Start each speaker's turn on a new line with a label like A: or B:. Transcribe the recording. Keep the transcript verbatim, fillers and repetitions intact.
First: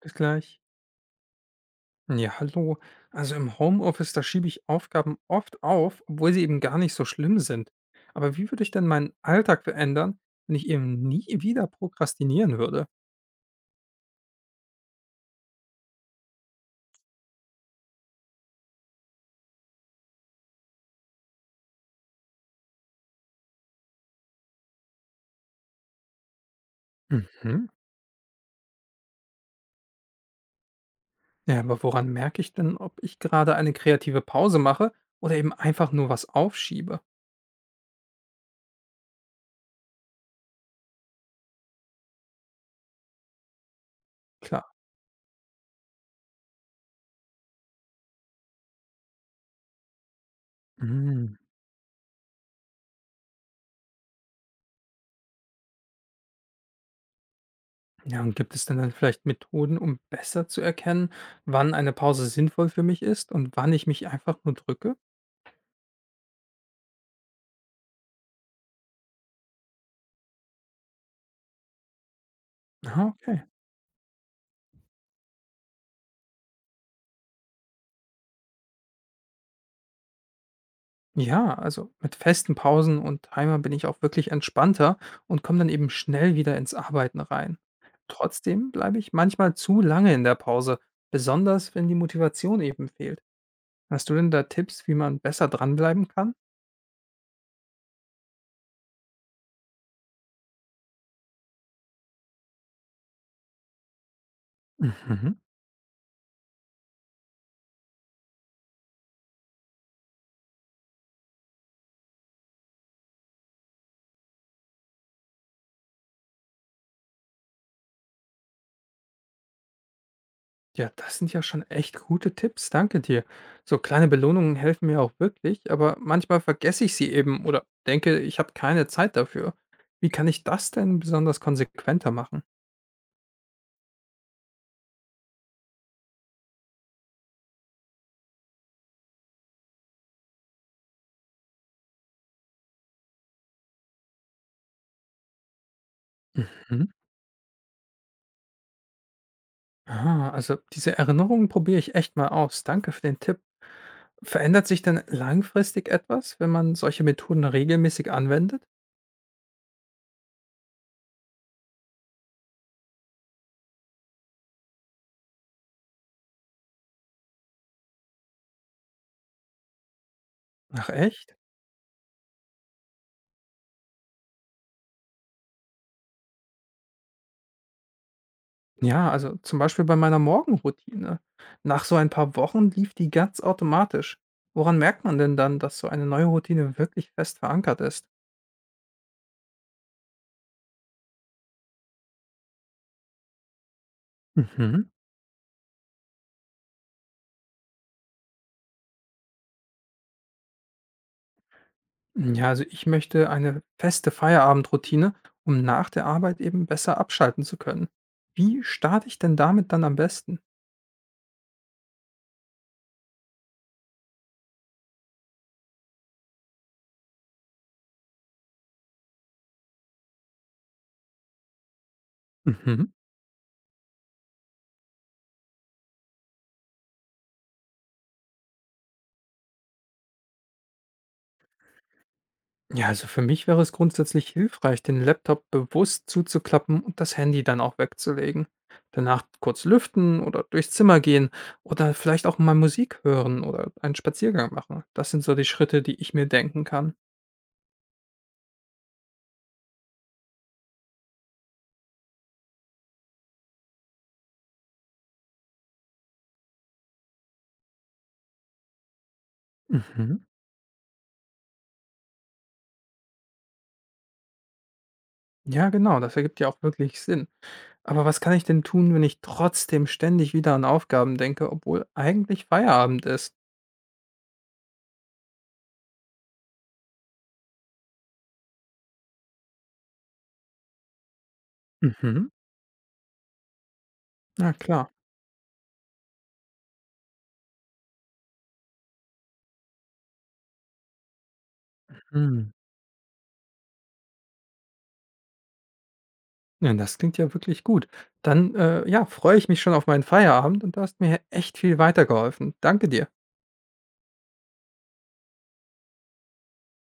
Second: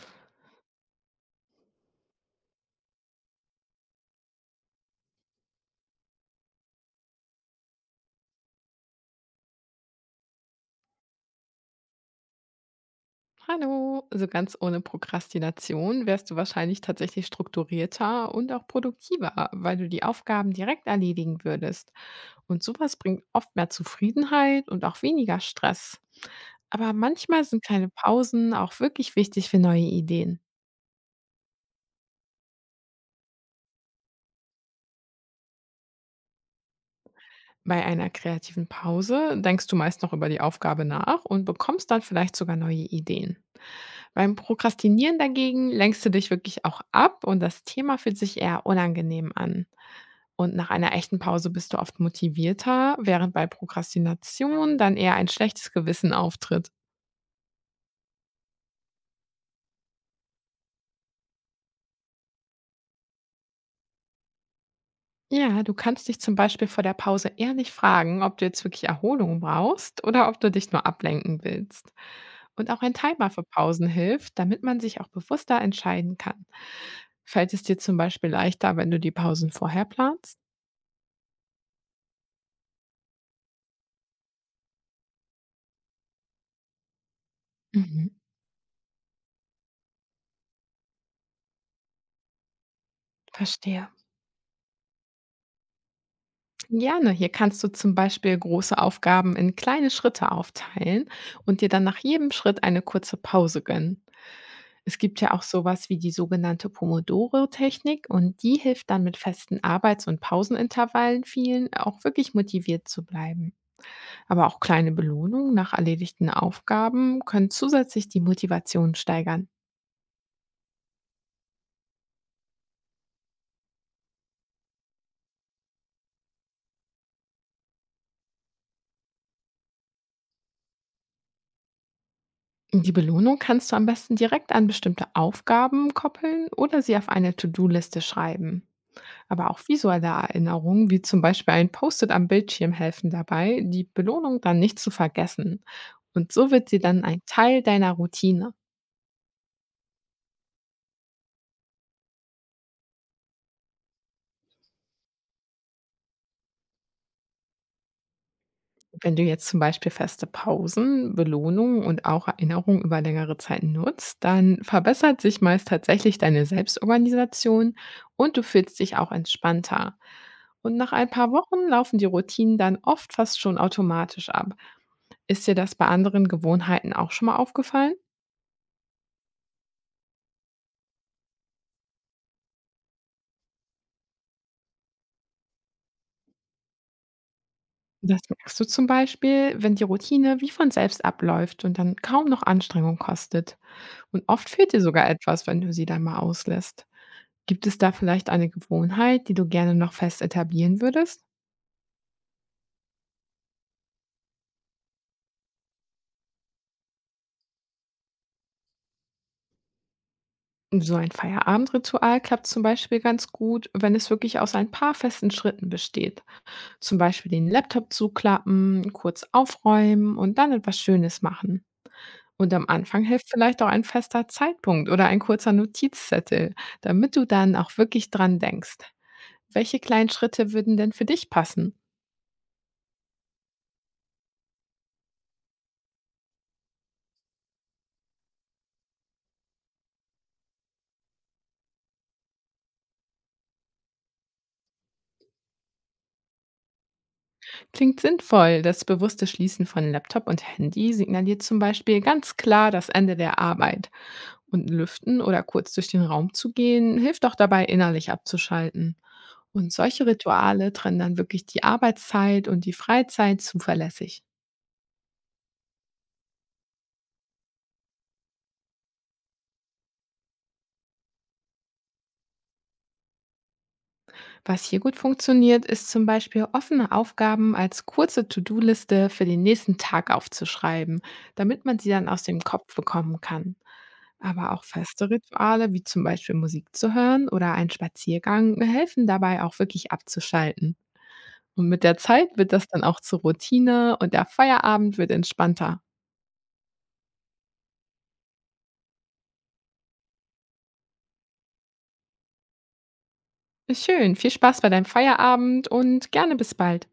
A: Bis gleich. Ja, hallo. Also im Homeoffice, da schiebe ich Aufgaben oft auf, obwohl sie eben gar nicht so schlimm sind. Aber wie würde ich denn meinen Alltag verändern, wenn ich eben nie wieder prokrastinieren würde?
B: Hallo, so ganz ohne Prokrastination wärst du wahrscheinlich tatsächlich strukturierter und auch produktiver, weil du die Aufgaben direkt erledigen würdest. Und sowas bringt oft mehr Zufriedenheit und auch weniger Stress. Aber manchmal sind
A: Mhm.
B: kleine Pausen auch wirklich wichtig für neue Ideen.
A: Ja, aber woran merke ich denn, ob ich gerade eine kreative Pause mache oder eben einfach nur was aufschiebe?
B: Bei einer kreativen Pause denkst du meist noch über die Aufgabe nach und bekommst dann vielleicht sogar neue Ideen. Beim
A: Klar.
B: Prokrastinieren dagegen lenkst du dich wirklich auch ab und das Thema fühlt sich eher unangenehm an. Und nach einer echten
A: Mhm.
B: Pause bist du oft motivierter, während bei Prokrastination dann eher ein schlechtes Gewissen auftritt.
A: Ja, und gibt es denn dann vielleicht Methoden, um besser zu erkennen, wann eine Pause sinnvoll für mich ist und wann ich mich einfach nur drücke?
B: Ja, du kannst dich zum Beispiel vor der Pause ehrlich fragen, ob du jetzt wirklich Erholung brauchst oder ob du dich nur ablenken willst. Und auch ein
A: Ah,
B: Timer
A: okay.
B: für Pausen hilft, damit man sich auch bewusster entscheiden kann. Fällt es dir zum Beispiel leichter, wenn du die Pausen vorher planst?
A: Ja, also mit festen Pausen und Timer bin ich auch wirklich entspannter und komme dann eben schnell wieder ins Arbeiten rein.
B: Mhm,
A: Trotzdem bleibe ich manchmal zu lange in der Pause, besonders wenn die Motivation eben fehlt.
B: verstehe.
A: Hast du denn da Tipps, wie man besser dranbleiben kann?
B: Gerne. Hier kannst du zum Beispiel große Aufgaben in kleine Schritte aufteilen und dir dann nach jedem Schritt eine kurze Pause gönnen. Es gibt ja
A: Mhm.
B: auch sowas wie die sogenannte Pomodoro-Technik und die hilft dann mit festen Arbeits- und Pausenintervallen vielen auch wirklich motiviert zu bleiben. Aber auch kleine Belohnungen nach erledigten Aufgaben können zusätzlich die Motivation steigern.
A: Ja, das sind ja schon echt gute Tipps, danke dir. So kleine Belohnungen helfen mir auch wirklich, aber manchmal vergesse ich sie eben oder denke, ich habe keine Zeit dafür. Wie kann ich das denn besonders konsequenter machen?
B: Die Belohnung kannst du am besten direkt an bestimmte Aufgaben koppeln oder sie auf eine To-Do-Liste schreiben. Aber auch visuelle Erinnerungen, wie zum Beispiel ein Post-it am Bildschirm, helfen dabei, die Belohnung dann nicht zu vergessen. Und so wird sie
A: Mhm.
B: dann ein Teil deiner Routine.
A: Ah, also diese Erinnerungen probiere ich echt mal aus. Danke für den Tipp. Verändert sich denn langfristig etwas, wenn man solche Methoden regelmäßig anwendet?
B: Wenn du jetzt zum Beispiel feste Pausen, Belohnungen und auch Erinnerungen über längere Zeit nutzt, dann verbessert sich meist tatsächlich deine Selbstorganisation und du fühlst dich auch entspannter. Und
A: Ach
B: nach ein paar
A: echt?
B: Wochen laufen die Routinen dann oft fast schon automatisch ab. Ist dir das bei anderen Gewohnheiten auch schon mal aufgefallen?
A: Ja, also zum Beispiel bei meiner Morgenroutine. Nach so ein paar Wochen lief die ganz automatisch. Woran merkt man denn dann, dass so eine neue Routine wirklich fest verankert ist?
B: Das merkst du zum Beispiel, wenn die Routine wie von selbst abläuft und dann kaum noch Anstrengung kostet. Und oft fehlt dir
A: Mhm.
B: sogar etwas, wenn du sie dann mal auslässt. Gibt es da vielleicht eine Gewohnheit, die du gerne noch fest etablieren würdest?
A: Ja, also ich möchte eine feste Feierabendroutine, um nach der Arbeit eben besser abschalten zu können. Wie starte ich denn damit dann am besten?
B: So ein Feierabendritual klappt zum Beispiel ganz gut, wenn es wirklich aus ein paar festen Schritten besteht. Zum Beispiel den Laptop zuklappen, kurz aufräumen und dann etwas Schönes machen. Und am
A: Mhm.
B: Anfang hilft vielleicht auch ein fester Zeitpunkt oder ein kurzer Notizzettel, damit du dann auch wirklich dran denkst. Welche kleinen Schritte würden denn für dich passen?
A: Ja, also für mich wäre es grundsätzlich hilfreich, den Laptop bewusst zuzuklappen und das Handy dann auch wegzulegen. Danach kurz lüften oder durchs Zimmer gehen oder vielleicht auch mal Musik hören oder einen Spaziergang machen. Das sind so die Schritte, die ich mir denken kann.
B: Klingt sinnvoll. Das bewusste Schließen von Laptop und Handy signaliert zum Beispiel ganz klar das Ende der Arbeit. Und lüften oder kurz durch den Raum zu gehen, hilft auch dabei, innerlich abzuschalten. Und solche
A: Mhm.
B: Rituale trennen dann wirklich die Arbeitszeit und die Freizeit zuverlässig.
A: Ja, genau, das ergibt ja auch wirklich Sinn. Aber was kann ich denn tun, wenn ich trotzdem ständig wieder an Aufgaben denke, obwohl eigentlich Feierabend ist?
B: Was hier gut funktioniert, ist zum Beispiel offene Aufgaben als kurze To-Do-Liste für den nächsten Tag aufzuschreiben, damit man sie dann aus
A: Mhm.
B: dem Kopf bekommen kann.
A: Na
B: Aber auch
A: klar.
B: feste Rituale, wie zum Beispiel Musik zu hören oder ein Spaziergang, helfen dabei auch wirklich abzuschalten. Und mit der Zeit
A: Mhm.
B: wird das dann auch zur Routine und der Feierabend wird entspannter.
A: Ja, das klingt ja wirklich gut. Dann, äh, ja, freue ich mich schon auf meinen Feierabend und du hast mir echt viel weitergeholfen. Danke dir.
B: Schön, viel Spaß bei deinem Feierabend und gerne bis bald.